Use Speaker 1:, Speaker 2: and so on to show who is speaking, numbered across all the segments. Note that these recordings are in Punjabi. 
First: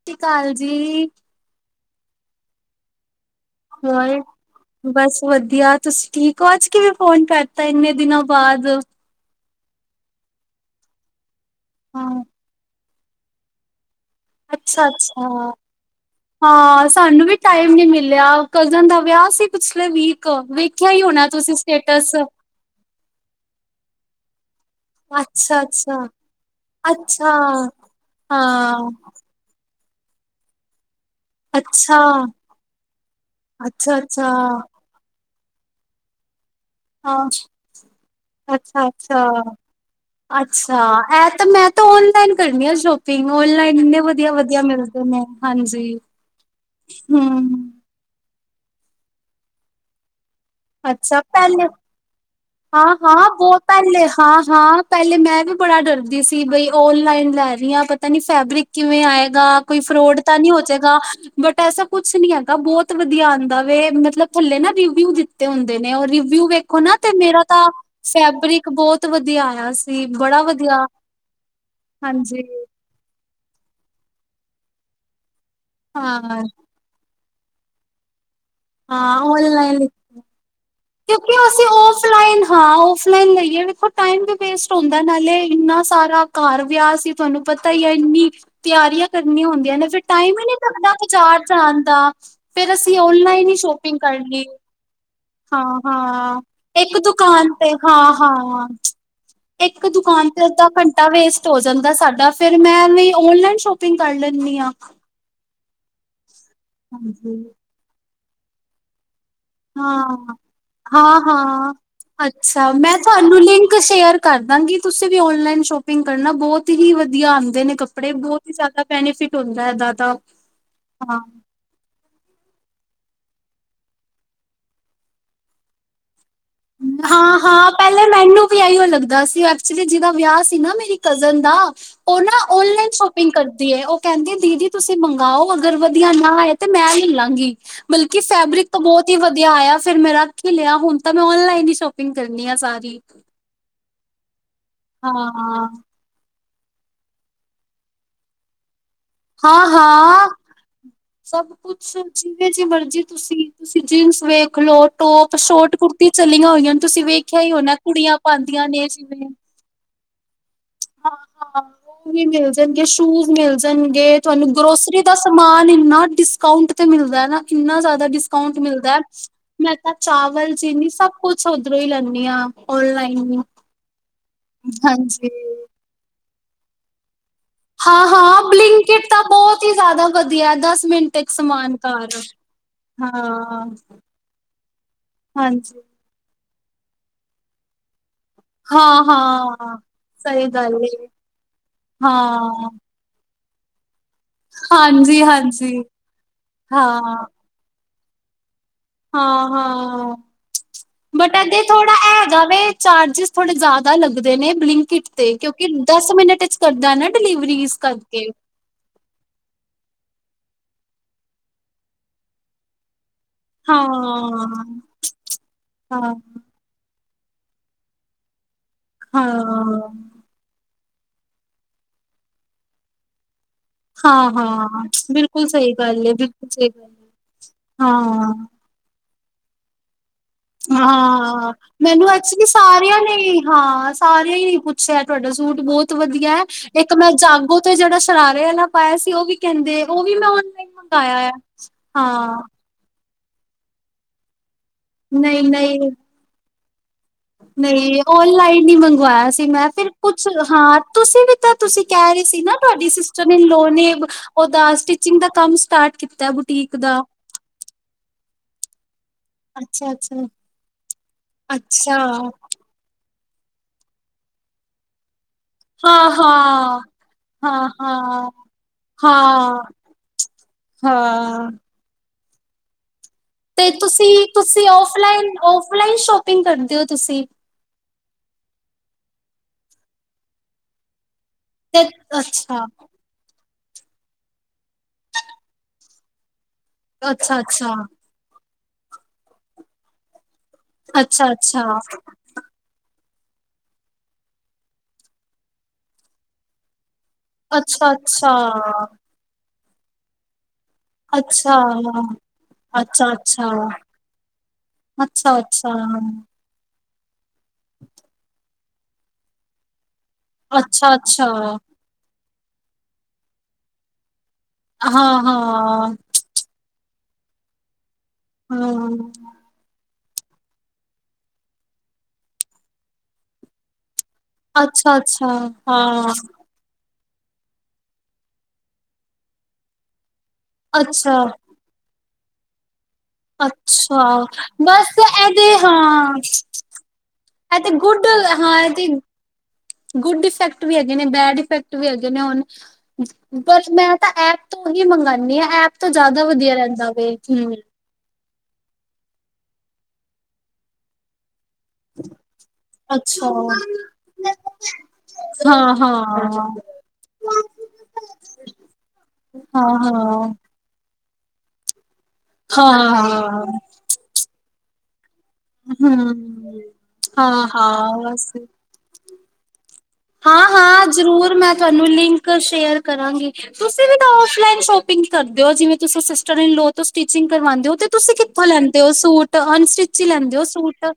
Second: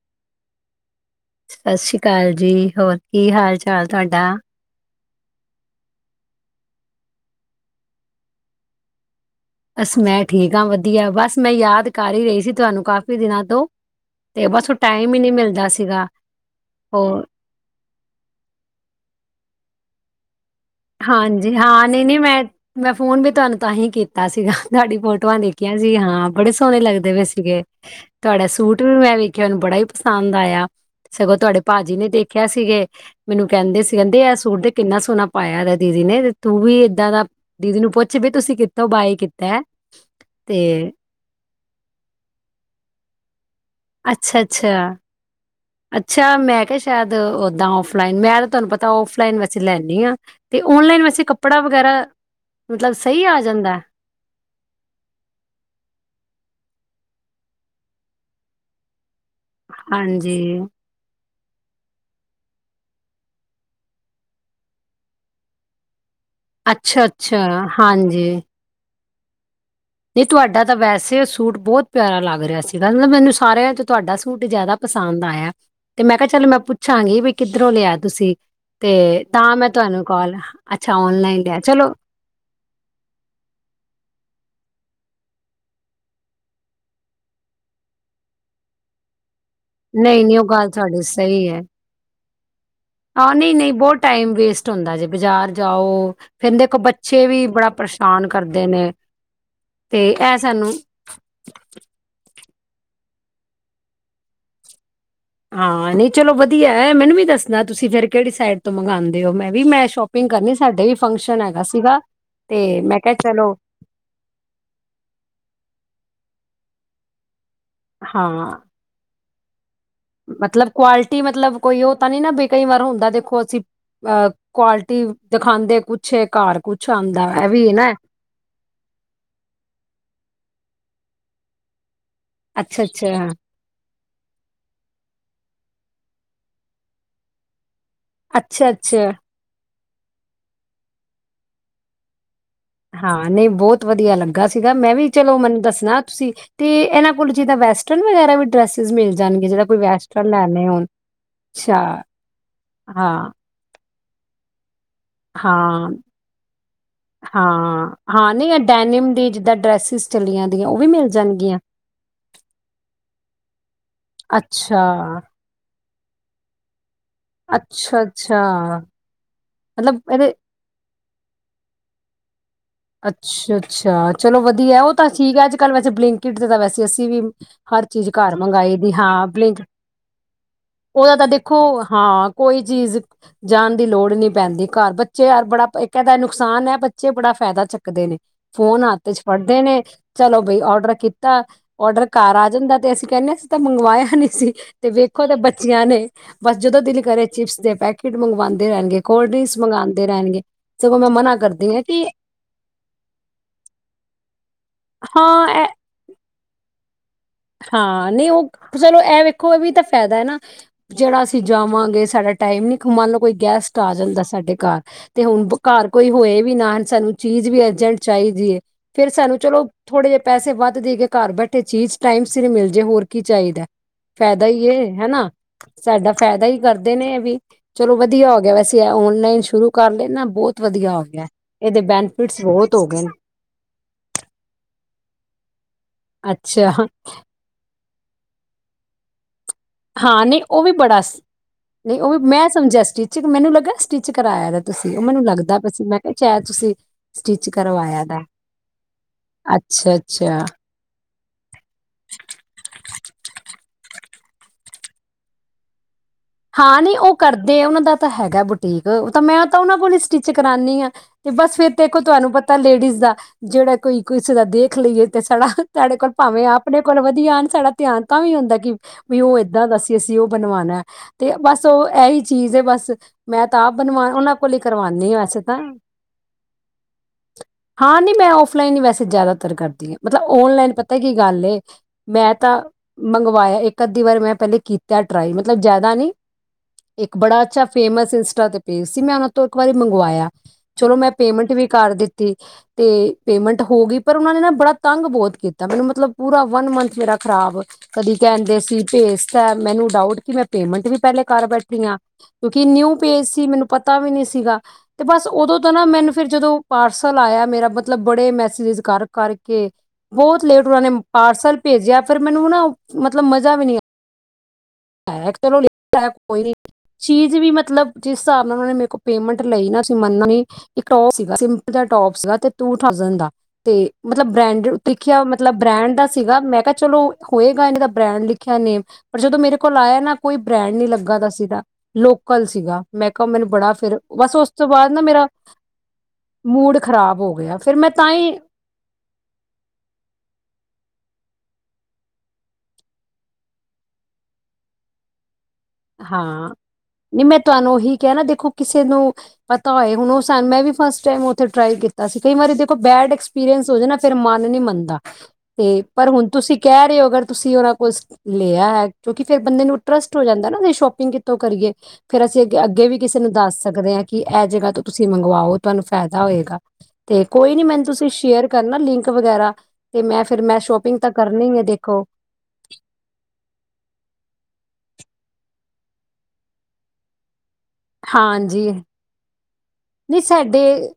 Speaker 1: ਸਤਿ ਸ਼੍ਰੀ ਅਕਾਲ ਜੀ।
Speaker 2: ਸਤਿ ਸ਼੍ਰੀ ਅਕਾਲ ਜੀ, ਹੋਰ ਕੀ ਹਾਲ ਚ
Speaker 1: ਹੋਰ। [unintelligible] ਬਸ ਵਦੀਆ, ਤੁਸੀਂ ਠੀਕ ਹੋ? ਅੱਜ ਕਿਵੇਂ ਫੋਨ ਕਰਤਾ ਇੰਨੇ ਦਿਨਾਂ ਬਾਅਦ।
Speaker 2: ਬਸ ਮੈਂ ਠੀਕ ਹਾਂ, ਵਦੀਆ। ਬਸ ਮੈਂ ਯਾਦ ਕਰ
Speaker 1: ਹਾਂ
Speaker 2: ਈ ਰਹੀ ਸੀ ਤਵਾਨੂੰ, ਕਾਫ਼ੀ ਦਿਨਾਂ ਤੋਂ। ਤੇ ਬਸ ਓ
Speaker 1: ਅੱਛਾ
Speaker 2: ਟਾਈਮ ਈ
Speaker 1: ਅੱਛਾ
Speaker 2: ਨਹੀਂ ਮਿਲਦਾ ਸੀਗਾ।
Speaker 1: ਹਾਂ
Speaker 2: ਹੋਰ?
Speaker 1: ਸਾਨੂੰ ਵੀ ਟਾਈਮ ਨੀ ਮਿਲਯਾ। ਕਜ਼ਨ ਦਾ ਵਿਆਹ ਸੀ ਪਿਛਲੇ ਵੀਕ। ਵੀ
Speaker 2: ਹਾਂਜੀ, ਹਾਂ। ਨਈ-ਨਈ, ਮੈਂ, ਮੈਂ ਫੋਨ ਤੇ ਤੁਹਾਨੂੰ ਤਾਂਹੀ ਕੀਤਾ ਤਾਂ ਸੀਗਾ, ਤੁਹਾਡੀ ਫੋਟੋਆਂ
Speaker 1: ਅੱਛਾ
Speaker 2: ਦੇਖੀਆਂ ਸੀ, ਹਾਂ, ਬੜੇ ਸੋਹਣੇ
Speaker 1: ਅੱਛਾ
Speaker 2: ਲੱਗਦੇ ਪਏ
Speaker 1: ਅੱਛਾ
Speaker 2: ਸੀਗੇ। ਤੁਵਾਡਾ ਸੂਟ
Speaker 1: ਹਾਂ
Speaker 2: ਵੀ ਮੈਂ ਵੇਖਿਆ ਮੈਨੂੰ ਬੜਾ ਹੀ ਪਸੰਦ ਆਇਆ। ਸਗੋਂ ਤੁਵਾਡੇ ਭਾਜੀ
Speaker 1: ਅੱਛਾ
Speaker 2: ਨੇ ਦੇਖਿਆ ਸੀਗੇ ਮੈਨੂੰ ਕੈਂਦੇ
Speaker 1: ਅੱਛਾ
Speaker 2: ਸੀ ਕੈਂਦੇ
Speaker 1: ਅੱਛਾ
Speaker 2: ਐਹ ਸੂਟ ਦੇਖ ਕਿੰਨਾ ਸੋਹਣਾ। ਪਾਇਆ ਤੇ ਦੀਦੀ ਨੇ ਤੇ ਤੂੰ ਵੀ ਏਦਾਂ ਦਾ
Speaker 1: ਹਾਂ,
Speaker 2: ਦੀਦੀ ਨੂੰ ਪੁੱਛ ਵੀ ਤੁਸੀਂ ਕਿੱਥੋਂ ਬਾਏ
Speaker 1: ਅੱਛਾ-ਅੱਛਾ,
Speaker 2: ਕੀਤਾ ਹੈ,
Speaker 1: ਅੱਛਾ
Speaker 2: ਤੇ
Speaker 1: ਏਹ ਤਾਂ ਮੈਂ ਤਾਂ ਓਨਲਾਈਨ ਕਰਨੀ ਆ ਸ਼ੋਪ ਤੇ ਓਨਲਾਈਨ ਇੰਨੇ ਵਧੀਆ-ਵਧੀਆ
Speaker 2: ਅੱਛਾ-ਅੱਛਾ,
Speaker 1: ਮਿਲਦੇ ਨੇ। ਹਾਂਜੀ, ਹੂੰ
Speaker 2: ਨ ਮੈਂ ਤਾਂ ਤੁਵਾਨ ਪਤਾ ਓਫਲਾਈਨ ਵੈਸੇ ਲੈਂਨੀ ਆ ਤੇ ਓਨਲਾਈਨ
Speaker 1: ਅੱਛਾ
Speaker 2: ਵੈਸੇ ਕੱਪੜਾ
Speaker 1: ਪਹਿਲੇ
Speaker 2: ਵਗੈਰਾ ਮਤਲਬ ਸਹੀ
Speaker 1: ਹਾਂ-ਹਾਂ,
Speaker 2: ਆ ਜਾਂਦਾ?
Speaker 1: ਬੋਹਤਾ
Speaker 2: ਹੈ?
Speaker 1: ਲਿਹਾਜ਼ ਹਾਂ, ਪੈਲੇ ਮੈਂ ਵੀ ਬੜਾ ਡਰਦੀ ਸੀ ਬਈ ਔਨਲਾਈਨ ਲੈ ਰਹੀ ਹਾਂ ਪਤਾ ਨੀ ਫੈਬਰਿਕ ਕਿਵੇਂ ਆਏਗਾ, ਕੋਈ ਫਰੋਡ ਤਾਂ
Speaker 2: ਹਾਂਜੀ,
Speaker 1: ਨਹੀਂ ਹੋ ਜਾਏਗਾ ਬਟ ਐਸਾ ਕੁਛ ਨੀ ਹੈਗਾ, ਬੋਤ ਵਧੀਆ ਆਂਦਾ ਵੇ, ਮਤਲਬ ਥੱਲੇ ਨਾ ਰਿਵਿਊ ਦਿੱਤੇ ਹੁੰਦੇ ਨੇ। ਓ ਰਿਵਿਊ ਵਿਊ ਵੇਖੋ ਨਾ ਤੇ
Speaker 2: ਅੱਛਾ-ਅੱਛਾ,
Speaker 1: ਮੇਰਾ ਤਾਂ
Speaker 2: ਹਾਂਜੀ
Speaker 1: ਫੈਬਰਿਕ ਬੋਤ ਵਧੀਆ ਆਇਆ ਸੀ
Speaker 2: ਨਇ,
Speaker 1: ਬੜਾ
Speaker 2: ਤਵਾਡਾ ਤਾਂ
Speaker 1: ਵਧੀਆ
Speaker 2: ਵੈਸੇ ਓ ਸੂਟ ਬੋਤ ਪਿਆਰਾ ਲੱਗ
Speaker 1: ਹਾਂਜੀ
Speaker 2: ਰਿਹਾ ਸੀ। ਮਤਲਬ ਮੈਨੂੰ ਸਾਰਿਆਂ ਚੋਂ ਤਵਾਡਾ ਸੂਟ ਜਿਆਦਾ ਪਸੰਦ ਆਇਆ ਤੇ ਮੈਂ ਕਿਹਾ
Speaker 1: ਹਾਂ
Speaker 2: ਚਲ ਮੈਂ ਪੁੱ- ਛਾਂਗੀ ਵੀ ਕਿੱਧਰੋਂ ਲਿਆ ਤੁਸੀਂ ਤੇ
Speaker 1: ਹਾਂ
Speaker 2: ਤਾਂ ਮੈਂ
Speaker 1: ਓਨਲਾਈਨ
Speaker 2: ਤੁਹਾਨੂੰ- ਕਾਲ ਅੱਛਾ ਔਨਲਾਈਨ ਲਿਆ ਚਲੋ
Speaker 1: ਲਾ ਹਾਂ ਫਲਾਈਨ ਲਈਏ ਵੇਖੋ ਟਾਈਮ ਵੀ ਵੇਸਟ ਹੁੰਦਾ ਨਾਲੇ ਏਨਾ ਸਾਰਾ- ਘਰ ਵੇਆ ਸੀ ਤੁਆਨੂੰ ਪਤਾ ਈ ਆ ਏਨੀ ਤਿਆਰੀਆਂ ਕਰਨੀਆਂ ਹੁੰਦੀਆਂ ਨੇ ਫੇਰ ਟਾਈਮ
Speaker 2: ਨਹੀਂ-ਨਹੀਂ
Speaker 1: ਈ
Speaker 2: ਉਹ
Speaker 1: ਨੀ
Speaker 2: ਗੱਲ
Speaker 1: ਲੱਗਦਾ
Speaker 2: ਤੁਹਾਡੀ
Speaker 1: ਬਜ਼ਾਰ
Speaker 2: ਸਹੀ ਐ।
Speaker 1: ਜਾਣ ਦਾ ਫੇਰ ਅਸ
Speaker 2: ਹਾਂ
Speaker 1: ਔਨਲਾਈਨ
Speaker 2: ਨਹੀਂ
Speaker 1: ਈ
Speaker 2: ਨਹੀਂ ਬਹੁਤ
Speaker 1: ਸ਼ੋਪਿੰਗ
Speaker 2: ਟਾਈਮ
Speaker 1: ਕਰਲੀ
Speaker 2: ਵੇਸਟ ਹੁੰਦਾ ਜੇ ਬਾਜ਼ਾਰ ਜਾਓ
Speaker 1: ਹਾਂ-ਹਾਂ
Speaker 2: ਫੇਰ ਦੇਖੋ
Speaker 1: ਏਕ
Speaker 2: ਬੱਚੇ ਵੀ
Speaker 1: ਦੁਕਾਨ
Speaker 2: ਬੜਾ
Speaker 1: ਤੇ
Speaker 2: ਪਰੇਸ਼ਾਨ ਕਰਦੇ
Speaker 1: ਹਾਂ-ਹਾਂ
Speaker 2: ਨੇ
Speaker 1: ਏਕ ਦੁਕਾਨ
Speaker 2: ਇਹ
Speaker 1: ਤੇ ਅਧਾ
Speaker 2: ਸਾਨੂੰ
Speaker 1: ਘੰ ਟਾ ਵੇਸਟ ਹੋ ਜਾਂਦਾ ਸਾਡਾ ਫੇਰ ਮੈਂ ਐਂਵੇ ਓਨਲਾਈਨ ਸ਼ੋਪਿੰਗ ਕਰ ਲੈਂਨੀ ਆਂ।
Speaker 2: ਹਾਂ ਨਈ ਚਲੋ ਵਧੀਆ ਮੈਨੂੰ ਵੀ
Speaker 1: ਹਾਂਜੀ
Speaker 2: ਦੱਸਣਾ ਤੁਸੀਂ ਫੇਰ ਕੇੜੀ ਸਾਈਡ ਤੋਂ ਮੰਗਵਾਦੇ ਓ ਮੈਂ ਵੀ ਮੈਂ
Speaker 1: ਹਾਂ
Speaker 2: ਸ਼ੋਪਿੰਗ ਕਰਨੀ ਸਾਡੇ ਵੀ ਫੰਕਸ਼ਨ ਹੈਗਾ
Speaker 1: ਹਾਂ-ਹਾਂ,
Speaker 2: ਸੀਗਾ,
Speaker 1: ਅੱਛਾ
Speaker 2: ਤੇ ਮੈਂ ਕੇੲ
Speaker 1: ਤੁਹਾਨੂੰ
Speaker 2: ਚਲੋ
Speaker 1: ਲਿੰਕ ਸ਼ੇਅਰ ਕਰ ਦਾਂਗੀ ਤੁਸੀਂ ਵੀ ਔਨਲਾਈਨ ਸ਼ੋਪਿੰਗ ਕਰਨਾ ਬੋਤ ਈ ਵਧੀਆ ਆਦੇ ਨੇ ਕਪ ਕੱਪੜੇ
Speaker 2: ਹਾਂ
Speaker 1: ਬੋਤ ਹੀ ਜਾਦਾ ਬੈਨੀਫਿਟ ਹੁੰਦਾ ਏਦਾਂ ਤਾਂ,
Speaker 2: ਮਤਲਬ
Speaker 1: ਹਾਂ।
Speaker 2: ਕੁਆਲਿਟੀ ਮਤਲਬ ਕੋਈ ਓ ਤਾਂ ਨੀ ਨਾ ਵੀ ਕਈ ਵਾਰ ਹੁੰਦਾ ਦੇਖੋ ਅਸੀਂ ਅ ਕੁਆਲਿਟੀ ਦਖਾਦੇ ਕੁਛ ਘਰ ਕੁਛ ਆਉਂਦਾ ਇਹ ਵੀ
Speaker 1: ਹਾਂ-ਹਾਂ
Speaker 2: ਹੈ ਨਾ
Speaker 1: ਪੈਲੇ ਮੈਨੂੰ ਵੀ ਆਈਓ ਲੱਗਦਾ ਸੀ ਐਕਚੁਲੀ ਜੀਦਾ ਵੇਆ ਸੀ ਨਾ ਮੇਰੀ ਕਜ਼ਨ ਦਾ ਓ ਨਾ
Speaker 2: ਅੱਛਾ
Speaker 1: ਔਨਲਾਈਨ
Speaker 2: ਅੱਛਾ
Speaker 1: ਸ਼ੋਪਿੰਗ ਕਰ ਦੀ ਓ ਕੈਦੀ ਦੀਦੀ ਤੁਸੀਂ ਮੰਗਓ ਅਗਰ ਵਧੀਆ ਨਾ ਆਏ ਤੇ ਮੈਂ ਲੇਲਾਂਗੀ ਬਲਕੀ ਫੈਬਰਿਕ
Speaker 2: ਅੱਛਾ
Speaker 1: ਤੋਂ
Speaker 2: ਅੱਛਾ
Speaker 1: ਬੋਤ ਈ ਵਧੀਆ ਆਏਆ ਫੇਰ ਮੈ ਰਖ ਈ ਲੇਆ ਹੁਣ ਤਾਂ ਮੈਂ ਔਨਲਾਈਨ ਹੀ ਸ਼ੋਪਿੰਗ ਕਰਨੀ ਆ ਸਾਰ
Speaker 2: ਹਾਂ ਨਈ ਬੋਤ ਵਧੀਆ ਲੱਗਾ ਸੀਗਾ ਮੈਂ ਵੀ ਚਲੋ ਮੈਨੂੰ
Speaker 1: ਹਾਂ,
Speaker 2: ਦੱਸਣਾ ਸੀ ਤੇ ਏਨਾਂ ਕੋਲ ਜਿੱਦਾਂ ਵੈਸਟਨ ਵਗੈਰਾ ਵੀ ਡਰੈਸਿਸ ਮਿਲ ਜਾਣਗੇ ਜਿਹੜਾ ਕੋਈ ਵੈਸਟਰਨ
Speaker 1: ਹਾਂ-ਹਾਂ
Speaker 2: ਲੈਣੇ ਹੋਣ
Speaker 1: ਸਭ
Speaker 2: ਅੱਛਾ
Speaker 1: ਕੁਛ ਜੇਵੇਂ ਜੀ ਮਰਜ਼ੀ
Speaker 2: ਹਾਂ
Speaker 1: ਤੁਸੀਂ ਤੁਸੀਂ ਜੀਨਸ ਵੇਖ ਲੋ ਟੋਪ ਸ਼ੋਟ
Speaker 2: ਹਾਂ
Speaker 1: ਕੁੜਤੀ ਚਲੀਆਂ ਹੋਈਆਂ ਨੇ ਤੁਸੀਂ ਵੇਖਿਆ ਈ ਹੋਣਾ
Speaker 2: ਹਾਂ
Speaker 1: ਕੁੜੀਆਂ
Speaker 2: ਹਾਂ ਨਹੀਂ ਇਹ
Speaker 1: ਪਾਉਦੀਆਂ ਨੇ
Speaker 2: ਡੈਨਿਮ ਦੀ
Speaker 1: ਜੇਵੇਂ
Speaker 2: ਜਿੱਦਾਂ ਡਰੈਸਿਸ ਚੱਲੀਆਂ ਦੀਆਂ ਓ ਵੀ ਮਿਲ ਜਾਣਗੀਆਂ?
Speaker 1: ਵੀ ਮਿਲ ਜਾਣਗੇ ਸ਼ੂਜ ਮੇਲ ਜਾਣਗੇ ਤੁਆਨੂੰ
Speaker 2: ਅੱਛਾ
Speaker 1: ਗਰੋਸਰੀ ਦਾ ਸਾ ਮਾਲ ਏਨਾ ਡਿਸਕਾਊਂਟ ਤੇ ਮੇਲਦਾ ਨਾ ਏਨਾ
Speaker 2: ਅੱਛਾ
Speaker 1: ਜਾਦਾ
Speaker 2: ਅੱਛਾ
Speaker 1: ਡਿਸਕਾਊਂਟ ਮਿਲਦਾ ਐ ਮੈਂ ਤਾਂ
Speaker 2: ਮਤਲਬ ਇਹਦੇ
Speaker 1: ਚਾਵਲ ਚੀਨੀ ਸਭ ਕੁਛ ਓਦਰੋਂ ਈ ਲੈਂਨੀ ਆਂ ਓਨਲਾਈਨ ਈ।
Speaker 2: ਛਾ ਚਲੋ ਵਧੀਆ ਓ ਤਾਂ ਠੀਕ ਆ ਅੱਜ-ਕੱਲ ਵੈਸੇ ਬਲਕਟ ਦੇ ਤਾਂ ਵੈਸੇ ਅਸੀਂ ਵੀ ਹਰ ਚੀਜ਼ ਘਰ
Speaker 1: ਹਾਂ-ਹਾਂ
Speaker 2: ਮੰਗਾਈ ਦੀ ਆ
Speaker 1: ਬਲਿੰਕਟ ਤਾਂ
Speaker 2: ਬਲੀ
Speaker 1: ਬਹੁਤ ਹੀ ਜ਼ਿਆਦਾ ਵਧੀਆ ਦਸ
Speaker 2: ਓਦਾ
Speaker 1: ਮਿੰਟ
Speaker 2: ਤਾਂ
Speaker 1: ਇੱਕ
Speaker 2: ਦੇਖੋ
Speaker 1: ਸਮਾਨ
Speaker 2: ਹਾ
Speaker 1: ਘਰ
Speaker 2: ਕੋਈ ਚੀਜ਼,
Speaker 1: ਹਾਂ
Speaker 2: ਜਾਣ ਦੀ ਲੋੜ ਈ ਨੀ ਪੈਂਦੀ ਘਰ ਬੱਚੇ ਅਫਨਾ
Speaker 1: ਹਾਂਜੀ
Speaker 2: ਏ ਧਾਡਾ ਨੁਕਸਾਨ ਆ ਬੱਚੇ ਬੜਾ ਫੈਦਾ ਚੁੱਕਦੇ ਨੇ। ਫੋਨ ਹੱਥ ਚ ਫੜਦੇ
Speaker 1: ਹਾਂ-ਹਾਂ,
Speaker 2: ਨੇ ਚਲੋ
Speaker 1: ਸਹੀ
Speaker 2: ਬਈ
Speaker 1: ਗੱਲ
Speaker 2: ਔਡਰ
Speaker 1: ਏ।
Speaker 2: ਕੀਤਾ ਔਡਰ ਘਰ ਆ
Speaker 1: ਹਾਂ,
Speaker 2: ਜਾਂਦਾ ਤੇ ਅਸ ਕੈਨੇ ਅਸੀਂ ਤਾਂ ਮੰਗਵਾਏਆ ਨੀ ਸੀ ਤੇ ਵੇਖੋ ਤਾਂ
Speaker 1: ਹਾਂਜੀ-ਹਾਂਜੀ,
Speaker 2: ਬੱਚੀਆਂ ਨੇ ਬਸ ਜਦੋਂ ਦੀਲ
Speaker 1: ਹਾਂ,
Speaker 2: ਕਰੇ ਚੀਪਸ ਦੇ ਪੈਕੇਟ ਮੰਗਵਾਦੇ ਰੈਣਗੇ ਕੋਡੀਸ ਮੰਗਵਾਂਦੇ
Speaker 1: ਹਾਂ-ਹਾਂ।
Speaker 2: ਰੋਣਗੇ ਸਗੋਂ ਮੈਂ ਮਨਾ ਕਰਦੀ ਆਂ ਕੀ
Speaker 1: ਜਾਵੇ ਚਾਰਜਿਸ ਥੋੜੇ ਜਾਦਾ ਲੱਗਦੇ ਨੇ ਬਲੀਕੀਟ ਤੇ
Speaker 2: ਹਾਂ
Speaker 1: ਕਿਉਂਕੇ
Speaker 2: ਇਹ
Speaker 1: ਦਸ ਮਿੰਟ ਚ ਕਰਦਾ ਨਾ ਡਿਲੀਵਰੀ ਇਸ
Speaker 2: ਹਾਂ
Speaker 1: ਕਰਕੇ
Speaker 2: ਨਈ ਓ ਚਲੋ ਐ ਵੇਖੋ ਏਵੀ ਤਾਂ ਫ਼ਾਇਦਾ ਐ ਨਾ, ਜੇੜਾ ਅਸੀਂ ਜਾਵਾਂਗੇ ਸਾਡਾ ਟਾਈਮ ਨੀ ਮੰਨ ਲਓ ਕੋਈ ਗੈਸਟ
Speaker 1: ਹਾਂ,
Speaker 2: ਆ ਜਾਂਦਾ ਸਾਡੇ ਘਰ ਤੇ ਹੁਣ ਘਰ ਕੋਈ
Speaker 1: ਹਾਂ,
Speaker 2: ਹੋਏ ਵੀ ਨਾ ਸਾਨੂੰ ਚੀਜ਼ ਵੀ ਅਰਜੰਟ ਚਾਈਦੀ ਐ, ਫੇਰ ਸਾਨੂੰ ਚਲੋ,
Speaker 1: ਹਾਂ।
Speaker 2: ਥੋੜੇ ਜੇਹ ਪੈਸੇ ਵੱਧ ਦੇ ਗਏ ਘਰ ਬੈਠੇ ਚੀਜ਼ ਟਾਈਮ ਸੀਰ ਮਿਲ ਜੇ ਹੋਰ ਕੀ ਚਾਈਦਾ ਫੈਦਾ ਈ
Speaker 1: ਹਾਂ-ਹਾਂ,
Speaker 2: ਐ ਹਨਾ,
Speaker 1: ਬਿਲਕੁਲ ਸਹੀ ਗੱਲ
Speaker 2: ਸਾਡਾ
Speaker 1: ਏ,
Speaker 2: ਫੈਦਾ
Speaker 1: ਬਿਲਕੁਲ
Speaker 2: ਹੀ
Speaker 1: ਸਹੀ ਗੱਲ
Speaker 2: ਕਰਦੇ
Speaker 1: ਏ,
Speaker 2: ਨੇ ਵੀ, ਚਲੋ ਵਧੀਆ
Speaker 1: ਹਾਂ।
Speaker 2: ਹੋ ਗੇਆ ਵੈਸ ਗੇਆ ਔਨਲਾਈਨ ਸ਼ੁਰੂ ਕਰ ਲੈਣਾ ਬੋਤ
Speaker 1: ਹਾਂ ਮੈਨੂੰ ਅਕਚਲੀ
Speaker 2: ਬਹੁਤ ਹੋ
Speaker 1: ਸਾਰੇਆਂ
Speaker 2: ਗਏ
Speaker 1: ਨੇ ਹਾਂ ਸਾਰਿਆਂ ਨੇ ਈ ਪੁੱਛਿਆ ਤੁਹਾਡਾ ਸੂਟ ਬੋਤ ਵਧੀਆ ਐ,
Speaker 2: ਅੱਛਾ
Speaker 1: ਇੱਕ ਮੈਂ ਜਾਗੋ ਤੇ ਜਿਹੜਾ ਸ਼ਰਾਰੇ ਨਾਲ ਪਾਇਆ ਸੀ ਉਹ ਵੀ ਕਹਿੰਦੇ ਉਹ ਵੀ
Speaker 2: ਹਾਂ
Speaker 1: ਮੈਂ
Speaker 2: ਨੀ ਉਹ
Speaker 1: ਔਨਲਾਈਨ
Speaker 2: ਵੀ ਬੜਾ ਸ
Speaker 1: ਮੰਗਾਇਆ ਆ।
Speaker 2: -ਨੀ ਉਹ ਵੀ
Speaker 1: ਹਾਂ
Speaker 2: ਮੈਂ ਸਮਜੈਸਟੀ- ਜਿਵੇ ਮੈਨੂੰ ਲੱਗਾ ਸਟਿਚ ਕਰਾਇਆ ਵੇ ਤੁਸੀਂ ਉਹ ਮੈਨੂੰ
Speaker 1: ਨਹੀਂ
Speaker 2: ਲੱਗਦਾ ਪੇ ਸੀ ਮੈਂ ਕਿਹਾ ਸੈਦ ਤੁਸੀਂ ਸਟਿਚ
Speaker 1: ਨਈ
Speaker 2: ਕਰਵਾਇਆ ਦਾ
Speaker 1: ਓਨਲਾਈਨ ਹੀ ਮੰਗਵਾਇਆ ਸੀ ਮੈਂ ਫਿਰ
Speaker 2: ਅੱਛਾ
Speaker 1: ਕੁਛ
Speaker 2: ਅੱਛਾ
Speaker 1: ਹਾਂ, ਤੁਸੀਂ ਵੀ ਤਾਂ ਤੁਸੀਂ ਕਹਿ ਰਹੇ ਸੀ ਨਾ ਤੁਹਾਡੀ ਸਿਸਟਰ ਨੇ ਇਨਲੋ ਨੇ- ਉਹਦਾ ਸਟਿਚਿੰਗ ਦਾ ਕੰਮ ਸਟਾਰਟ ਕੀਤਾ ਬੂ
Speaker 2: ਹਾਂ ਨੀ ਉਹ ਕਰਦੇ ਉਹਨਾਂ ਦਾ ਤਾਂ ਹੈਗਾ ਬੁਟ ਟੀਕ ਉਹ ਤਾਂ ਮੈਂ ਤਾਂ ਉਹਨਾਂ
Speaker 1: ਅੱਛਾ
Speaker 2: ਕੋਲ ਈ
Speaker 1: ਅੱਛਾ
Speaker 2: ਸਟਿਚ ਕਰਾ ਨੀ ਆ, ਤੇ ਬਸ ਫੇਰ
Speaker 1: ਅੱਛਾ
Speaker 2: ਦੇਖੋ ਤੁਹਾਨੂੰ ਪਤਾ- ਤਾਂ ਲੇਡੀਜ਼ ਦਾ ਜਿਹੜਾ ਕੋਈ ਕਿਸੇ ਦਾ ਦੇਖ ਲਈਏ- ਤੇ ਸਾਡਾ-ਸਾਡੇ ਕੋਲ
Speaker 1: ਹਾਂ
Speaker 2: ਭਾਵੇਂ
Speaker 1: ਹਾਂ
Speaker 2: ਆਪਣੇ ਕੋਲ ਵਧੀਆ ਅਨ
Speaker 1: ਹਾਂ
Speaker 2: ਸਾਡਾ ਧਿਆਨ ਤਾਂ
Speaker 1: ਹਾਂ
Speaker 2: ਵੀ ਹੁੰਦਾ ਕੀ ਵੀ ਉਹ
Speaker 1: ਹਾਂ
Speaker 2: ਏਦਾਂ ਦਾ ਸੀ ਅਸੀਂ ਉਹ ਬਣਵਾਣਾ ਐ।
Speaker 1: ਹਾਂ
Speaker 2: ਤੋ ਇਹੀ ਚੀਜ਼ ਏ ਬਸ। ਮੈਂ ਤਾਂ
Speaker 1: ਤੇ
Speaker 2: ਆਪ ਬਣਵਾ
Speaker 1: ਤੁਸੀਂ
Speaker 2: ਉਹਨਾਂ ਕੋਲ ਹੀ
Speaker 1: ਤੁਸੀਂ
Speaker 2: ਕਰਵਾਨੀਆ
Speaker 1: ਔਫਲਾਈਨ
Speaker 2: ਵੈਸੇ ਤਾਂ-
Speaker 1: ਔਫਲਾਈਨ ਸ਼ੋਪਿੰਗ ਕਰਦੇ ਹੋ ਤੁਸੀਂ
Speaker 2: ਹਾਂ ਨੀ ਮੈਂ ਔਫਲਾਈਨ ਹੀ ਵੈਸੇ ਜ਼ਿਆਦਾਤਰ ਕਰਦੀ ਹਾਂ ਮਤਲਬ ਔਨਲਾਈਨ ਪਤਾ ਕੀ ਗੱਲ ਏ-
Speaker 1: ਤੇ
Speaker 2: ਮੈਂ ਤਾਂ,
Speaker 1: ਅੱਛਾ
Speaker 2: ਮੰਗਵਾਇਆ ਇੱਕ -ਅੱਧੀ ਵਾਰੀ ਮੈਂ ਪਹਿਲੇ ਕੀਤਾ ਟਰਾਈ ਮਤਲਬ ਜਿਆਦਾ ਨੀ- ਇੱਕ ਬੜਾ ਅੱਛਾ ਫੇਮਸ ਇੰਸਟਾ ਤੇ ਪੇਜ ਸੀ ਮੈਂ ਉਹਨਾਂ ਤੋਂ ਇੱਕ ਵਾਰੀ ਮੰਗਵਾਇਆ- ਚਲੋ ਮੈਂ
Speaker 1: ਅੱਛਾ
Speaker 2: ਪੇਮੈਂਟ ਵੀ ਕਰ ਦਿੱਤੀ। ਤੇ ਪੇਮੈਂਟ ਹੋ ਗਈ ਪਰ ਉਹ ਨੇ ਨਾ ਬੜਾ ਤੰਗ ਬਹੁਤ ਕੀਤਾ ਮੈਨੂੰ ਮਤਲਬ ਪੂਰਾ ਵਨ ਮੰਥ ਚ ਮੇਰਾ- ਖ਼ਰਾਬ,
Speaker 1: ਅੱਛਾ
Speaker 2: ਕਦੀ
Speaker 1: ਅੱਛਾ
Speaker 2: ਕਹਿੰਦੇ ਸੀ ਭੇਸਤੈ ਮੈਨੂੰ ਡਾਊਟ ਕਿ ਮੈਂ ਪੇਮੈਂਟ ਵੀ ਪਹਿਲੇ ਕਰ
Speaker 1: ਅੱਛਾ
Speaker 2: ਬੈਠੀ ਆਂ ਕਿਉਂਕਿ ਨਿਊ
Speaker 1: ਅੱਛਾ ਅੱਛਾ
Speaker 2: ਪੇਜ ਸੀ ਮੈਨੂੰ ਪਤਾ ਵੀ ਨੀ ਸੀਗਾ, ਤੇ ਬਸ
Speaker 1: ਅੱਛਾ ਅੱਛਾ ਅੱਛਾ
Speaker 2: ਉਦੋਂ ਤੋਂ ਨਾ ਮੈਨੂੰ ਫਿਰ ਜਦੋਂ- ਪਾਰਸਲ ਆਇਆ ਮੇਰਾ ਮਤਲਬ ਬੜੇ ਮੈਸੇਜ ਕਰ-ਕਰਕੇ- ਬਹੁਤ ਲੇਟ ਉਹ ਨੇ
Speaker 1: ਅੱਛਾ ਅੱਛਾ
Speaker 2: ਪਾਰਸਲ ਭੇਜਿਆ ਫੇਰ ਮੈਨੂੰ ਨਾ, ਮਤਲਬ ਮਜ਼ਾ ਵੀ ਨੀ
Speaker 1: ਹਾਂ
Speaker 2: ਆਇਆ, ਚਲੋ
Speaker 1: ਹਾਂ
Speaker 2: ਕੋਈ ਨੀ, ਚੀਜ਼ ਵੀ ਮਤਲਬ ਜਿਸ ਹਿਸਾਬ ਨਾਲ ਉਹਨਾਂ ਨੇ ਮੇਰੇ ਕੋਲ
Speaker 1: ਹਮ
Speaker 2: ਪੇਮੈਂਟ- ਲਈ ਨਾ ਤੁਸੀਂ ਮੰਨੋ ਗੇ, ਇੱਕ ਟੋਪ ਸੀਗਾ ਸਿੰਪਲ ਦਾ ਟੋਪ ਸੀਗਾ ਤੇ ਟੂ ਥਾਜੂਟ ਦਾ- ਤੇ ਮਤਲਬ ਬ੍ਰੈਂਡੀਡ
Speaker 1: ਅੱਛਾ
Speaker 2: ਦੇਖਿਆ
Speaker 1: ਅੱਛਾ
Speaker 2: ਮਤਲਬ ਬ੍ਰੈਂਡ ਦਾ
Speaker 1: ਹਾਂ
Speaker 2: ਸੀਗਾ ਮੈਂ ਕਿਆ ਚਲੋ- ਹੋਏਗਾ ਇਹਨ ਦਾ ਬ੍ਰੈਂਡ ਲਿਖਿਆ ਨੇਮ, ਪਰ ਜਦੋਂ ਮੇਰੇ ਕੋਲ ਆਇਆ ਨਾ ਕੋਈ ਬ੍ਰੈਂਡ ਨੀ ਲੱਗਾ
Speaker 1: ਅੱਛਾ
Speaker 2: ਦੱਸ ਸੀਦਾ- ਲੋਕਲ ਸੀਗਾ। ਮੈਂ ਕਿਹਾ ਮੈਨੂੰ ਬੜਾ ਫਿਰ
Speaker 1: ਅੱਛਾ
Speaker 2: ਬਸ ਉਸ ਤੋਂ
Speaker 1: ਬਸ
Speaker 2: ਬਾਅਦ ਨਾ ਮੇਰਾ
Speaker 1: ਐਹ ਦੀ ਹਾਂ-
Speaker 2: ਮੂਡ ਖ਼ਰਾਬ ਹੋ ਗਿਆ
Speaker 1: ਐਹ ਦੀ
Speaker 2: ਫਿਰ ਮੈਂ
Speaker 1: ਗੁੱਡ
Speaker 2: ਤਾਂ ਹੀ
Speaker 1: ਹਾਂ ਐਦੀ- ਗੁੱਡ ਇਫੈਕਟ ਵੀ ਹੈਗੇ ਨੇ ਬੈਡ ਇਫੈਕਟ ਵੀ ਹੈਗੇ ਨੇ ਹੁਣ ਬਸ ਮੈਂ ਤਾਂ ਐਪ ਤੋਂ ਹੀ ਮੰਗਾ ਨੀਆ ਐਪ- ਤੋਂ ਜ਼ਿਆਦਾ
Speaker 2: ਹਾਂ
Speaker 1: ਵਧੀਆ ਰਹਿੰਦਾ ਵੇ
Speaker 2: ਨੀ ਮੈਂ
Speaker 1: ਹੂੰ।
Speaker 2: ਤੁਹਾਨੂੰ ਉਹੀ ਕਹਿਣਾ ਦੇਖੋ- ਕਿਸੇ ਨੂੰ, ਪਤਾ ਹੋਏ ਹੁਣ ਉਹ ਸਾਨੂੰ ਮੈਂ ਵੀ ਫਸਟ ਟਾਈਮ- ਟ੍ਰਈ ਕੀਤਾ ਸੀ, ਕਈ ਵਾਰੀ ਦੇਖੋ
Speaker 1: ਹਾਂ
Speaker 2: ਬੈਡ ਐਕਸਪੀਰੀਸ ਹੋ ਜਾ ਨਾ ਫਿਰ ਮਨ ਨਹੀਂ ਮੰਨਦਾ। ਤੇ
Speaker 1: ਹਾਂ
Speaker 2: ਪਰ ਹੁਣ ਤੁਸੀਂ ਕਹਿ ਰਹੇ ਹੋ ਅਗਰ ਤੁਸੀਂ ਉਹਨਾਂ ਕੋਲ- ਲਿਆ ਹੈ, ਕਿਉਂਕਿ ਫੇਰ ਬੰਦੇ
Speaker 1: ਹਾਂ
Speaker 2: ਨੂੰ ਟਸਟ ਹੋ
Speaker 1: ਹਾਂ।
Speaker 2: ਜਾਂਦਾ ਨਾ। ਫੇਰ ਸ਼ੋਪਿੰਗ ਕਿਤੋਂ ਕਰੀਏ ਫੇਰ ਅਸੀਂ ਅੱ -ਅੱਗੇ ਵੀ ਕਿਸੇ ਨੂੰ
Speaker 1: ਹਾਂ
Speaker 2: ਦੱਸ ਸਕਦੇ ਹਾਂ ਕਿ ਇਹ ਜਗ੍ਹਾ ਤੋਂ- ਤੁਸੀਂ ਮੰਗਵਾਓ ਤੁਹਾਨੂੰ ਫਾਇਦਾ ਹੋਏਗਾ,
Speaker 1: ਹੂੰ
Speaker 2: ਤੇ
Speaker 1: ਹਾਂ
Speaker 2: ਕੋਈ ਨੀ
Speaker 1: ਹਾਂ
Speaker 2: ਮੈਨੂੰ ਤੁਸੀਂ
Speaker 1: ਬਸ
Speaker 2: ਸ਼ੇਅਰ ਕਰਨਾ ਲਿੰਕ ਵਗੈਰਾ- ਤੇ ਮੈਂ ਫੇਰ ਮੈਂ ਸ਼ੋਪਿੰਗ ਤਾਂ ਕਰਨੀ ਐ, ਦੇਖੋ-
Speaker 1: ਕੱਲ ਸੇ਼ਅਰ ਕਰਾਂਗੀ। ਤੁਸੀਂ ਵੀ ਤਾਂ ਓਫਲਾਈਨ ਸ਼ੋਪਿੰਗ ਕਰਦੇ ਓ ਜਿਵੇਂ ਤੁਸੀਂ ਸਿਸਟਰ ਇਣ ਲੋ ਤੋਂ ਸਟਿਚਿੰਗ ਕਰਵਾਉਂਦੇ ਓ ਤੇ ਤੁਸੀਂ ਕਿੱਥੋਂ ਲੈਂਦੇ ਹੋ ਸੂਟ ਅਨਸਟਿਚ ਹੀ
Speaker 2: ਨੀ
Speaker 1: ਲੈਂਦੇ ਹੋ ਸੂਟ
Speaker 2: ਸਾਡੇ,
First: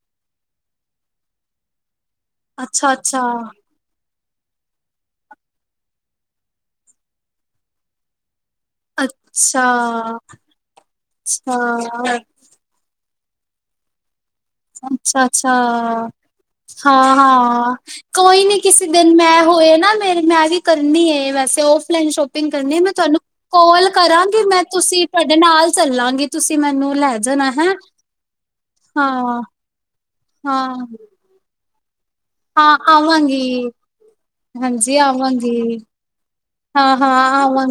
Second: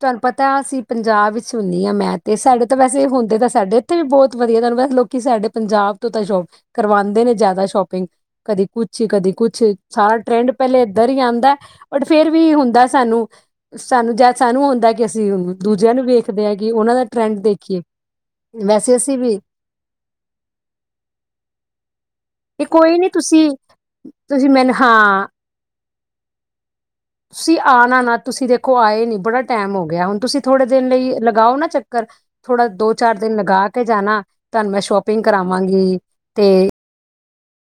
Speaker 2: ਤਾਨੂੰ ਪਤਾ ਅਸੀਂ ਪੰਜਾਬ ਵਿੱਚ ਹੁੰਦੀ ਹਾਂ ਮੈਂ ਇਸ ਸਾਲ ਦੇ
Speaker 1: ਅੱਛਾ
Speaker 2: ਵੈਸੇ
Speaker 1: ਅੱਛਾ
Speaker 2: ਹੁੰਦੇ ਤਾਂ ਸਾਡੇ ਤੇ ਬਹੁਤ ਵਧੀਆ ਗੱਲ ਐ ਲੋਕੀ ਸਾਡੇ ਪੰਜਾਬ ਤੋਂ ਤਾਂ ਸ਼ੋਪ ਕਰਵਾਦੇ ਨੇ ਜ਼ਿਆਦਾ ਸ਼ੋਪਿੰਗ ਕਦੀ ਕੁਛ ਕਦੇ ਕੁਛ
Speaker 1: ਅੱਛਾ
Speaker 2: ਸਾਰਾ ਟਰੈਂਡ ਪਹਿਲੇ ਇੱਧਰ ਹੀ ਆਦਾ ਬਟ
Speaker 1: ਅੱਛਾ
Speaker 2: ਫੇਰ ਵੀ ਹੁੰਦਾ ਸਾਨੂੰ ਸਾਨੂੰ ਜੇ ਸਾਨੂੰ ਹੁੰਦਾ ਕਿ
Speaker 1: ਅੱਛਾ
Speaker 2: ਅਸੀਂ ਦੂਜਿਆਂ
Speaker 1: ਅੱਛਾ
Speaker 2: ਨੂੰ ਵੇਖਦੇ ਆ ਕਿ ਉਹਨਾਂ ਦਾ
Speaker 1: ਹਾਂ
Speaker 2: ਟਰੈਂਡ
Speaker 1: ਹਾਂ
Speaker 2: ਦੇਖੀਏ।
Speaker 1: ਕੋਈ ਨੀ ਕਿਸੇ
Speaker 2: ਵੈਸੇ
Speaker 1: ਦਿਨ
Speaker 2: ਅਸੀਂ ਵੀ
Speaker 1: ਮੈਂ ਹੋਏ ਨਾ ਮੇ ਮੈਂ ਵੀ ਕਰਨੀ ਐ ਵੈਸੇ ਔਫਲਾਈਨ ਸ਼ੋਪਿੰਗ ਸੋਪਿੰਗ
Speaker 2: ਇਹ
Speaker 1: ਕਰਨੀ ਮੈਂ
Speaker 2: ਕੋਈ ਨੀ
Speaker 1: ਤੁਹਾਨੂੰ,
Speaker 2: ਤੁਸੀਂ
Speaker 1: ਕੋਲ ਕਰਾਂਗੀ
Speaker 2: ਤੁਸੀਂ
Speaker 1: ਮੈਂ
Speaker 2: ਮੈਨੂੰ
Speaker 1: ਤੁਸੀਂ
Speaker 2: ਹਾਂ
Speaker 1: ਤੁਹਾਡੇ ਨਾਲ ਚੱਲਾਂਗੀ ਤੁਸੀਂ ਮੈਨੂੰ ਲੈ ਜਾਣਾ
Speaker 2: ਤੁਸੀਂ
Speaker 1: ਹੈ
Speaker 2: ਆਣਾ ਨਾ ਤੁਸੀਂ ਦੇਖੋ ਆਏ ਨੀ
Speaker 1: ਹਾਂ
Speaker 2: ਬੜਾ ਟੈਮ ਹੋ ਗਿਆ ਹੁਣ ਤੁਸੀਂ ਥੋੜੇ
Speaker 1: ਹਾਂ
Speaker 2: ਦਿਨ ਲਈ ਲਗਾਓ ਨਾ ਚੱਕਰ, ਥੋੜਾ
Speaker 1: ਹਾਂ
Speaker 2: ਦੋ ਚਾਰ ਦਿਨ
Speaker 1: ਆਵਾਂਗੀ
Speaker 2: ਲਗਾ ਕੇ ਜਾਨਾ, ਤੁਹਾਨੂੰ ਮੈਂ ਸ਼ੋਪਿੰਗ ਕਰਾਵਾਂਗੀ। ਤੇ
Speaker 1: ਹਾਂ-ਹਾਂ ਆਵਾ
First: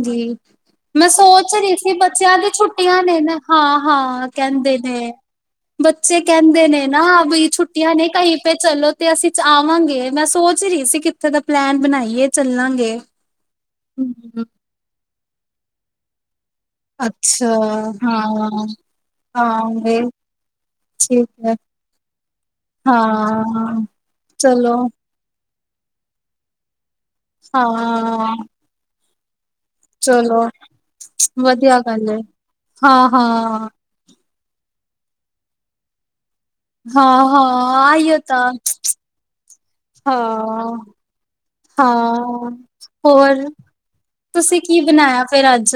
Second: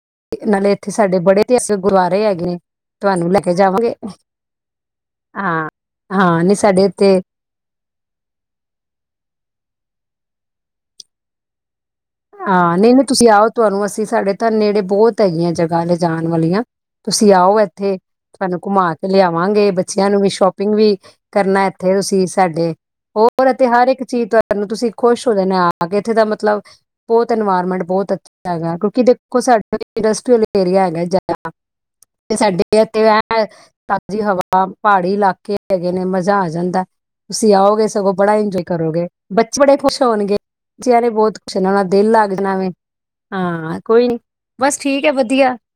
Speaker 2: ਨਾਲੇ ਇੱਥੇ
Speaker 1: ਮੈਂ
Speaker 2: ਸਾਡੇ ਬੜੇ
Speaker 1: ਸੋਚ ਰਹੀ
Speaker 2: ਇਤਿਹਾਸਿਕ
Speaker 1: ਸੀ
Speaker 2: ਗੁਰਦੁਆਰੇ
Speaker 1: ਬੱਚਿਆਂ
Speaker 2: ਹੈਗੇ
Speaker 1: ਦੀ
Speaker 2: ਨੇ
Speaker 1: ਛੁੱਟੀਆਂ ਨੇ
Speaker 2: ਤੁਹਾਨੂੰ ਲੈ ਕੇ ਜਾਵਾਂਗੇ
Speaker 1: ਹਾਂ-ਹਾਂ ਕਹਿੰਦੇ ਨੇ
Speaker 2: ਹਾਂ
Speaker 1: ਬੱਚੇ
Speaker 2: ਹਾਂ ਨਹੀਂ
Speaker 1: ਕਹਿੰਦੇ
Speaker 2: ਸਾਡੇ
Speaker 1: ਨੇ
Speaker 2: ਇੱਥੇ
Speaker 1: ਨਾ ਵੀ ਛੁੱ ਨੇ ਕਹੀ ਪੇ ਚਲੋ ਤੇ ਅਸੀਂ ਆਵਾਂਗੇ ਮੈਂ ਸੋਚ ਰਹੀ ਸੀ ਕਿੱਥੇ ਦਾ ਪਲੈਨ ਬਣਾਈਏ
Speaker 2: ਹਾਂ
Speaker 1: ਚੱਲਾਂਗੇ
Speaker 2: ਨਈ-ਨਈ ਤੁਸੀਂ ਆਓ ਤੁਹਾਨੂੰ ਅਸੀਂ ਸਾਡੇ
Speaker 1: ਹਮ
Speaker 2: ਤਾਂ ਨੇੜੇ ਬੋਤ ਹੈਗੀਆਂ ਜਗ੍ਹਾ ਲਿਜਾਣ ਵਾਲੀਆਂ ਤੁਸੀਂ
Speaker 1: ਅੱਛਾ
Speaker 2: ਆਓ ਇੱਥੇ,
Speaker 1: ਹਾਂ,
Speaker 2: ਤੁਹਾਨੂੰ ਘੁਮਾ ਕੇ ਲਿਆਵਾਂਗੇ
Speaker 1: ਆਵਾਂਗੇ
Speaker 2: ਬੱਚਿਆਂ ਨੂੰ ਵੀ ਸ਼ੋਪਿੰਗ ਵੀ
Speaker 1: ਠੀਕ ਹੈ
Speaker 2: ਕਰਨਾ ਇੱਥੇ ਤੁਸੀਂ ਸਾਡੇ, ਹੋਰ ਇੱਥੇ
Speaker 1: ਹਾਂ।
Speaker 2: ਹਰ ਇੱਕ ਚੀਜ਼ ਤੁਹਾਨੂੰ
Speaker 1: ਚਲੋ
Speaker 2: ਤੁਸੀਂ ਖੁਸ਼ ਹੋ ਜਾਣਾ ਆ ਕੇ ਇੱਥੇ ਦਾ ਮਤਲਬ, ਬੋਤ ਇਨਵਾਇਰਮੈਂਟ ਬਹੁਤ
Speaker 1: ਹਾਂ,
Speaker 2: ਅੱਛਾ ਹੈਗਾ ਕਿਉਂਕਿ ਦੇ ਦੇਖੋ ਸਾਡਾ
Speaker 1: ਚਲੋ
Speaker 2: ਇੰਡਸਟਰੀਅਲ ਏਰੀਆ ਹੈਗਾ ਜ਼ਿਆਦਾ,
Speaker 1: ਵਧੀਆ ਗੱਲ ਏ
Speaker 2: ਤੇ ਸਾਡੇ ਇਥੇ
Speaker 1: ਹਾਂ, ਹਾਂ।
Speaker 2: ਤਾਜ਼ੀ ਹਵਾ ਪਹਾੜੀ ਇਲਾਕੇ ਹੈਗੇ ਨੇ ਮਜ਼ਾ ਆ ਜਾਂਦਾ
Speaker 1: ਹਾਂ,
Speaker 2: ਤੁਸੀਂ
Speaker 1: ਹਾਂ
Speaker 2: ਆਓਗੇ ਸਗੋਂ
Speaker 1: ਆਈਓ
Speaker 2: ਬੜਾ
Speaker 1: ਤਾਂ
Speaker 2: ਇੰਜੋਏ ਕਰੋਗੇ ਬੱਚੇ ਬੜੇ ਖੁਸ਼ ਹੋਣਗੇ,
Speaker 1: ਹਾਂ,
Speaker 2: ਬੱਚਿਆਂ ਨੇ ਬਹੁਤ ਨਾਲ ਦਿਲ ਲੱਗ
Speaker 1: ਹਾਂ।
Speaker 2: ਜਾਣਾ ਵੇ,
Speaker 1: ਹੋਰ
Speaker 2: ਹਾਂ ਕੋਈ ਨੀ
Speaker 1: ਤੁਸੀਂ
Speaker 2: ਬਸ
Speaker 1: ਕੀ
Speaker 2: ਠੀਕ ਐ
Speaker 1: ਬਣਾਇਆ ਫੇਰ
Speaker 2: ਵਧੀਆ
Speaker 1: ਅੱਜ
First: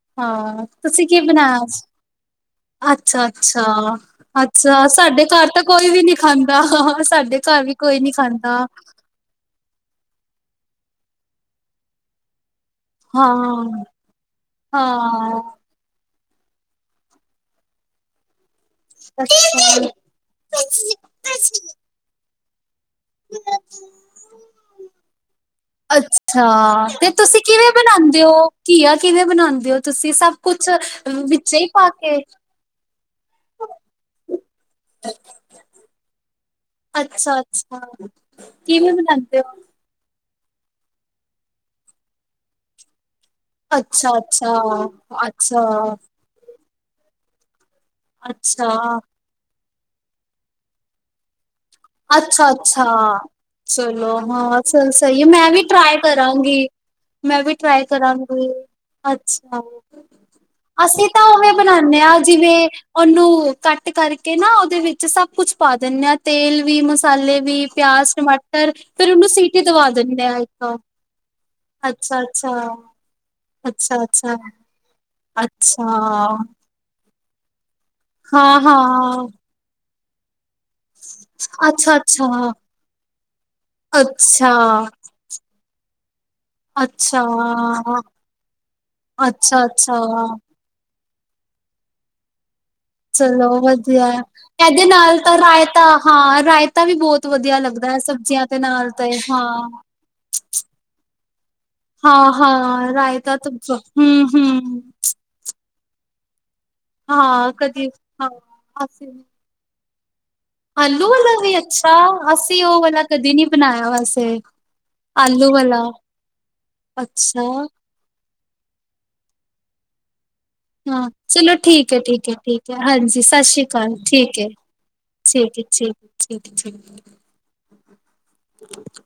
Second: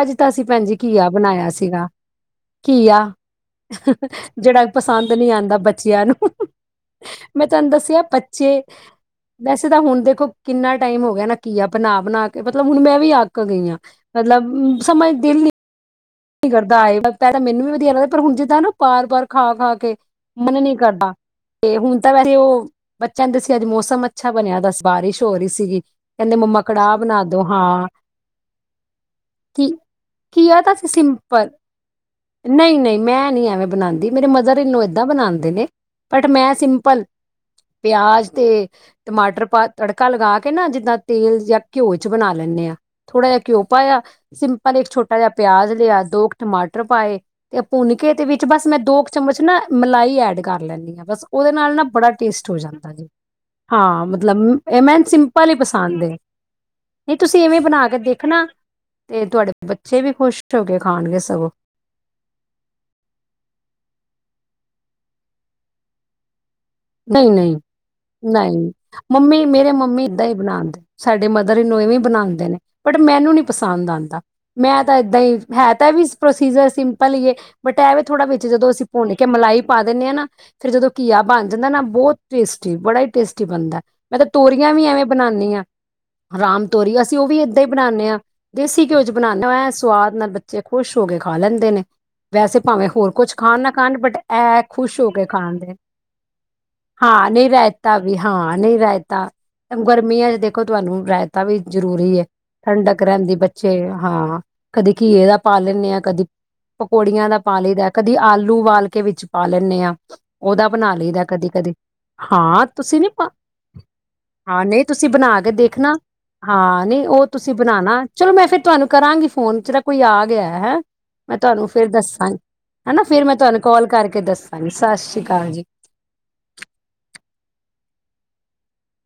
Speaker 2: ਅੱਜ ਤਾਂ ਅਸੀਂ ਭੈਣ
Speaker 1: ਹਾਂ
Speaker 2: ਜੀ
Speaker 1: ਤੁਸੀਂ
Speaker 2: ਘੀਆ
Speaker 1: ਕੀ ਬਣਾਇਆ ਅੱਜ?
Speaker 2: ਸੀਗਾ ਘੀਆ ਜਿਹੜਾ
Speaker 1: ਅੱਛਾ-ਅੱਛਾ-ਅੱਛਾ
Speaker 2: ਪਸੰਦ
Speaker 1: ਸਾਡੇ
Speaker 2: ਨਹੀਂ
Speaker 1: ਘਰ
Speaker 2: ਆਉਂਦਾ
Speaker 1: ਤਾਂ ਕੋਈ ਵੀ
Speaker 2: ਬੱਚਿਆਂ
Speaker 1: ਨੀ
Speaker 2: ਨੂੰ
Speaker 1: ਖਾਂਦਾ
Speaker 2: ਮੈਂ
Speaker 1: ਘਰ
Speaker 2: ਤੁਹਾਨੂੰ
Speaker 1: ਵੀ ਕੋਈ
Speaker 2: ਦੱਸਿਆ
Speaker 1: ਨੀ
Speaker 2: ਬੱਚੇ
Speaker 1: ਖਾਂਦਾ
Speaker 2: ਵੈਸੇ ਤਾਂ ਹੁਣ ਦੇਖੋ ਕਿੰਨਾ ਟਾਈਮ ਹੋ ਗਿਆ ਨਾ ਘੀਆ ਬਣਾ-ਬਣਾ ਕੇ ਤੇ ਮਤਲਬ ਹੁਣ ਮੈਂ ਵੀ ਅੱਕ ਗਈ ਆ,
Speaker 1: ਹਾਂ,
Speaker 2: ਮਤਲਬ ਸਮਝ ਦਿਲ ਨ
Speaker 1: ਹਾਂ
Speaker 2: ਨੀ ਕਰਦਾ ਆਏ ਪੈ ਤਾਂ ਮੈਨੂੰ ਵੀ ਵਧੀਆ ਲੱਗਦਾ ਪਰ ਹੁਣ ਜਿੱਦਾਂ ਨਾ ਬਾਰ-ਬਾਰ ਖਾ ਖਾ ਕੇ, ਮਨ ਨੀ ਕਰਦਾ
Speaker 1: ਅੱਛਾ।
Speaker 2: ਤੇ ਹੁਣ ਤਾਂ ਵੇਸੇ ਉਹ ਬਚਿਆਂ ਨੂੰ ਦੱਸਿਆ ਅੱਜ ਮੌਸਮ ਅੱਛਾ ਬਣਿਆ ਦਾ ਬਾਰਿਸ਼ ਹੋ ਰਹੀ ਸੀਗੀ ਕਹਿੰਦੇ
Speaker 1: ਅੱਛਾ
Speaker 2: ਮੰਮਾ ਕੜਾਹ
Speaker 1: ਤੇ
Speaker 2: ਬਣਾ
Speaker 1: ਤੁਸੀਂ
Speaker 2: ਦੋ
Speaker 1: ਕਿਵੇਂ
Speaker 2: ਹਾਂ
Speaker 1: ਬਣਾਦੇ ਹੋ ਘੀਆ ਕਿਵੇਂ ਬਣਾਦੇ
Speaker 2: ਕੀ
Speaker 1: ਔ ਤੁਸੀਂ ਸਭ
Speaker 2: ਘੀਆ
Speaker 1: ਕੁਛ
Speaker 2: ਤਾਂ ਅਸੀਂ ਸਿੰਪਲ,
Speaker 1: ਵਿੱਚ ਹੀ ਪਾ ਕੇ
Speaker 2: ਨਈ ਨਈ ਨਈ ਮੈਂ ਨੀ ਐਵੇਂ ਬਣਾਦੀ ਮੇਰੇ ਮਦਰ ਇਨ ਲੋ ਏਦਾਂ ਬਣਾਦੇ ਨੇ ‌‌ ‍‌‍‌ ਬਟ ਮੈਂ ਸਿੰਪਲ,
Speaker 1: ਅੱਛਾ ਅੱਛਾ
Speaker 2: ਪਿਆਜ ਤੇ
Speaker 1: ਕਿਵੇਂ ਬਣਾਉਂਦੇ
Speaker 2: ਟਮਾਟਰ
Speaker 1: ਹੋ
Speaker 2: ਪਾ ਤੜਕਾ ਲਗਾ ਕੇ ਨਾ ਜਿੱਦਾਂ ਤੇਲ ਜਾਂ ਘਿਓ ਚ ਬਣਾ ਲੈਂਨੇ ਆ ਥੋੜਾ ਜਿਹਾ ਘਿਓ ਪਾਇਆ,
Speaker 1: ਅੱਛਾ ਅੱਛਾ
Speaker 2: ਸਿੰਪਲ ਇੱਕ ਛੋਟਾ ਜਿਹਾ
Speaker 1: ਅੱਛਾ
Speaker 2: ਪਿਆਜ ਲਿਆ ਦੋ ਕੁ ਟਮਾਟਰ ਪਾਏ ਤੇ ਭੁੰਨ ਕੇ ਦੇ ਵਿੱਚ ਬਸ ਮੈਂ
Speaker 1: ਅੱਛਾ
Speaker 2: ਦੋ ਚਮਚ ਨਾ ਮਲਾਈ ਐਡ ਕਰ ਲੈਂਣੀ ਆ ਬਸ ਉਹਦੇ ਨਾਲ ਨਾ ਬੜਾ ਟੇਸਟ ਹੋ
Speaker 1: ਅੱਛਾ-ਅੱਛਾ
Speaker 2: ਜਾਂਦਾ ਜੀ ਹਾਂ
Speaker 1: ਚਲੋ
Speaker 2: ਮਤਲਬ
Speaker 1: ਹਾਂ
Speaker 2: ਇਹ
Speaker 1: ਚੱਲ ਸਈ ਐ ਮੈਂ
Speaker 2: ਸਿੰਪਲ ਹੀ
Speaker 1: ਵੀ ਟਰਾਈ
Speaker 2: ਪਸੰਦ ਹੈ
Speaker 1: ਕਰਾਂਗੀ
Speaker 2: ਨਹੀਂ
Speaker 1: ਮੈਂ
Speaker 2: ਤੁਸੀਂ
Speaker 1: ਵੀ
Speaker 2: ਐਵੇਂ
Speaker 1: ਟਰਾਈ
Speaker 2: ਬਣਾ ਕੇ ਦੇਖਣਾ
Speaker 1: ਕਰਾਂਗੀ,
Speaker 2: ਤੇ ਤੁਹਾਡੇ
Speaker 1: ਅੱਛਾ
Speaker 2: ਬੱਚੇ ਵੀ ਖੁਸ਼ ਹੋ ਕੇ
Speaker 1: ਅਸੀਂ
Speaker 2: ਖਾਣਗੇ
Speaker 1: ਤਾਂ
Speaker 2: ਸਗੋਂ
Speaker 1: ਉਵੇ ਬਣਾਨੇ ਆ ਜਿਵੇਂ, ਉਹਨੂੰ ਕੱਟ ਕਰਕੇ ਨਾ ਉਹਦੇ ਵਿੱਚ ਸਭ ਕੁਛ ਪਾ ਦਿੰਨੇ ਆ ਤੇਲ ਵੀ
Speaker 2: ਨਹੀਂ
Speaker 1: ਮਸਾਲੇ
Speaker 2: ਨਹੀਂ
Speaker 1: ਵੀ ਪਿਆਜ ਟਮਾਟਰ
Speaker 2: ਨਹੀਂ
Speaker 1: ਫੇਰ ਉਹਨੂੰ
Speaker 2: ਮੰਮੀ
Speaker 1: ਸੀਟੀ
Speaker 2: ਮੇਰੇ
Speaker 1: ਦਵਾ
Speaker 2: ਮੰਮੀ ਏਦਾਂ
Speaker 1: ਦਿੰਨੇ
Speaker 2: ਹੀ
Speaker 1: ਆ ਇੱਕ
Speaker 2: ਬਣਾਉਂਦੇ ਸਾਡੇ ਮਦਰ ਇਣਲੋ ਇਵੇਂ ਬਣਾਦੇ
Speaker 1: ਅੱਛਾ-ਅੱਛਾ,
Speaker 2: ਨੇ ਬਟ ਮੈਨੂੰ ਨੀ ਪਸੰਦ ਆਦਾ
Speaker 1: ਅੱਛਾ-ਅੱਛਾ,
Speaker 2: ਮੈਂ ਤਾਂ ਏਦਾਂ ਹੀ ਹੈ
Speaker 1: ਅੱਛਾ
Speaker 2: ਤਾਂ ਐਵੀ ਪ੍ਰੋਸੀਜਰ ਪਾ ਲਈਏ ਬਟ ਇਹ ਵੀ ਥੋੜਾ ਵਿੱਚ ਜਦੋਂ ਅਸੀਂ ਭੁੰਨ ਕੇ
Speaker 1: ਹਾਂ-ਹਾਂ,
Speaker 2: ਮਲਾਈ ਪਾ ਦਿੰਨੇ ਆ ਨਾ ਫੇਰ ਜਦੋਂ ਘੀਆ ਬਣ ਜਾਂਦਾ ਨਾ ਬਹੁਤ
Speaker 1: ਅੱਛਾ-ਅੱਛਾ,
Speaker 2: ਟੇਸਟੀ ਬੜਾ ਈ ਟੇਸਟੀ ਬਣਦਾ ਮੈਂ ਤਾਂ
Speaker 1: ਅੱਛਾ,
Speaker 2: ਤੋਰੀਆਂ ਵੀ ਐਵੇਂ ਬਣਾਨੀ ਆ ਰਾਮ ਤੋਰੀ ਅਸੀਂ
Speaker 1: ਅੱਛਾ,
Speaker 2: ਉਹ ਵੀ ਏਦਾਂ ਹੀ ਬਣਾਨੇ ਆ ਦੇਸੀ ਘਿਓ ਚ ਬਣਾਨੇ ਆ ਐ
Speaker 1: ਅੱਛਾ-ਅੱਛਾ
Speaker 2: ਸਵਾਦ ਨਾਲ ਬੱਚੇ ਖੁਸ਼ ਹੋ ਕੇ ਖਾ ਲੈਂਦੇ ਨੇ ਵੈਸੇ ਭਾਵੇਂ ਹੋਰ ਕੁਛ
Speaker 1: ਚਲੋ
Speaker 2: ਖਾਣ ਨਾ ਖਾਣ,
Speaker 1: ਵਧੀਆ
Speaker 2: ਬਟ ਇਹ
Speaker 1: ਇਹਦੇ
Speaker 2: ਖੁਸ਼ ਹੋ
Speaker 1: ਨਾਲ
Speaker 2: ਕੇ
Speaker 1: ਤਾਂ
Speaker 2: ਖਾਣ ਦੇ
Speaker 1: ਰਾਇਤਾ ਹਾਂ ਰਾਏ
Speaker 2: ਹਾਂ, ਨਈ ਰਾਇਤਾ ਵੀ ਹਾਂ, ਨਹੀਂ
Speaker 1: ਨਾਲ ਤੇ
Speaker 2: ਰਾਇਤਾ,
Speaker 1: ਹਾਂ।
Speaker 2: ਗਰਮੀਆਂ ਚ ਦੇਖੋ ਤੁਹਾਨੂੰ ਰਾਇ ਤਾਂ ਵੀ ਜਰੂਰੀ ਐ,
Speaker 1: ਹਾਂ ਹਾਂ
Speaker 2: ਠੰਡਕ ਰਹਿੰਦੀ
Speaker 1: ਰਾਇਤਾ ਤਾਂ
Speaker 2: ਬੱਚੇ,
Speaker 1: ਹੂੰ
Speaker 2: ਹਾਂ
Speaker 1: ਹੂੰ
Speaker 2: ਕਦੀ ਘੀਏ ਦਾ ਪਾ ਲੈਂਨੇ ਆ, ਕਦੀ ਪਕੌੜੀਆਂ ਦਾ
Speaker 1: ਹਾਂ
Speaker 2: ਪਾ ਲਈ ਦਾ, ਕਦੀ
Speaker 1: ਹਾਂ
Speaker 2: ਆਲੂ ਉਬਾਲ ਕੇ
Speaker 1: ਅਸੀਂ
Speaker 2: ਵਿੱਚ ਪਾ ਲੈਨੇ ਆ, ਉਹਦਾ ਬਣਾ
Speaker 1: ਆਲੂ
Speaker 2: ਲਈਦਾ,
Speaker 1: ਵਾਲਾ ਵੀ
Speaker 2: ਕਦੇ-ਕਦੇ
Speaker 1: ਅੱਛਾ ਅਸੀਂ
Speaker 2: ਹਾਂ,
Speaker 1: ਉਹ
Speaker 2: ਤੁਸੀਂ
Speaker 1: ਵਾਲਾ
Speaker 2: ਨੀ ਪ,
Speaker 1: ਕਦੇ ਨਹੀਂ ਬਣਾਇਆ ਵੈਸੇ
Speaker 2: ਹਾਂ ਨਈ ਤੁਸੀਂ ਬਣਾ
Speaker 1: ਆਲੂ
Speaker 2: ਕੇ
Speaker 1: ਵਾਲਾ
Speaker 2: ਦੇਖਨਾ ਆ, ਹਾਂ ਨਈ, ਉਹ
Speaker 1: ਅੱਛਾ
Speaker 2: ਤੁਸੀਂ ਬਣਾਨਾ। ਚਲੋਂ ਮੈਂ ਫੇ ਤੁਹਾਨੂੰ ਕਰਾਂਗੀ ਫੋਨ, ਜਰਾ ਕੋਈ ਆ ਗਿਆ। ਹੈ,
Speaker 1: ਹਾਂ
Speaker 2: ਮੈਂ
Speaker 1: ਚਲੋ
Speaker 2: ਤੁਹਾਨੂੰ ਫੇਰ
Speaker 1: ਠੀਕ ਹੈ ਠੀਕ ਹੈ
Speaker 2: ਦੱਸਾਂਗੀ
Speaker 1: ਠੀਕ ਹੈ
Speaker 2: ਹੈਨਾ,
Speaker 1: ਹਾਂਜੀ
Speaker 2: ਫਿਰ ਮੈਂ
Speaker 1: ਸਤਿ
Speaker 2: ਤੁਹਾਨੂੰ
Speaker 1: ਸ਼੍ਰੀ
Speaker 2: ਕਾਲ
Speaker 1: ਅਕਾਲ
Speaker 2: ਕਰਕੇ
Speaker 1: ਠੀਕ ਹੈ
Speaker 2: ਦੱਸਾਂਗੀ, ਸਤਿ ਸ੍ਰੀ ਅਕਾਲ
Speaker 1: ਠੀਕ
Speaker 2: ਜੀ।
Speaker 1: ਹੈ ਠੀਕ -ਠੀਕ, ਠੀਕ।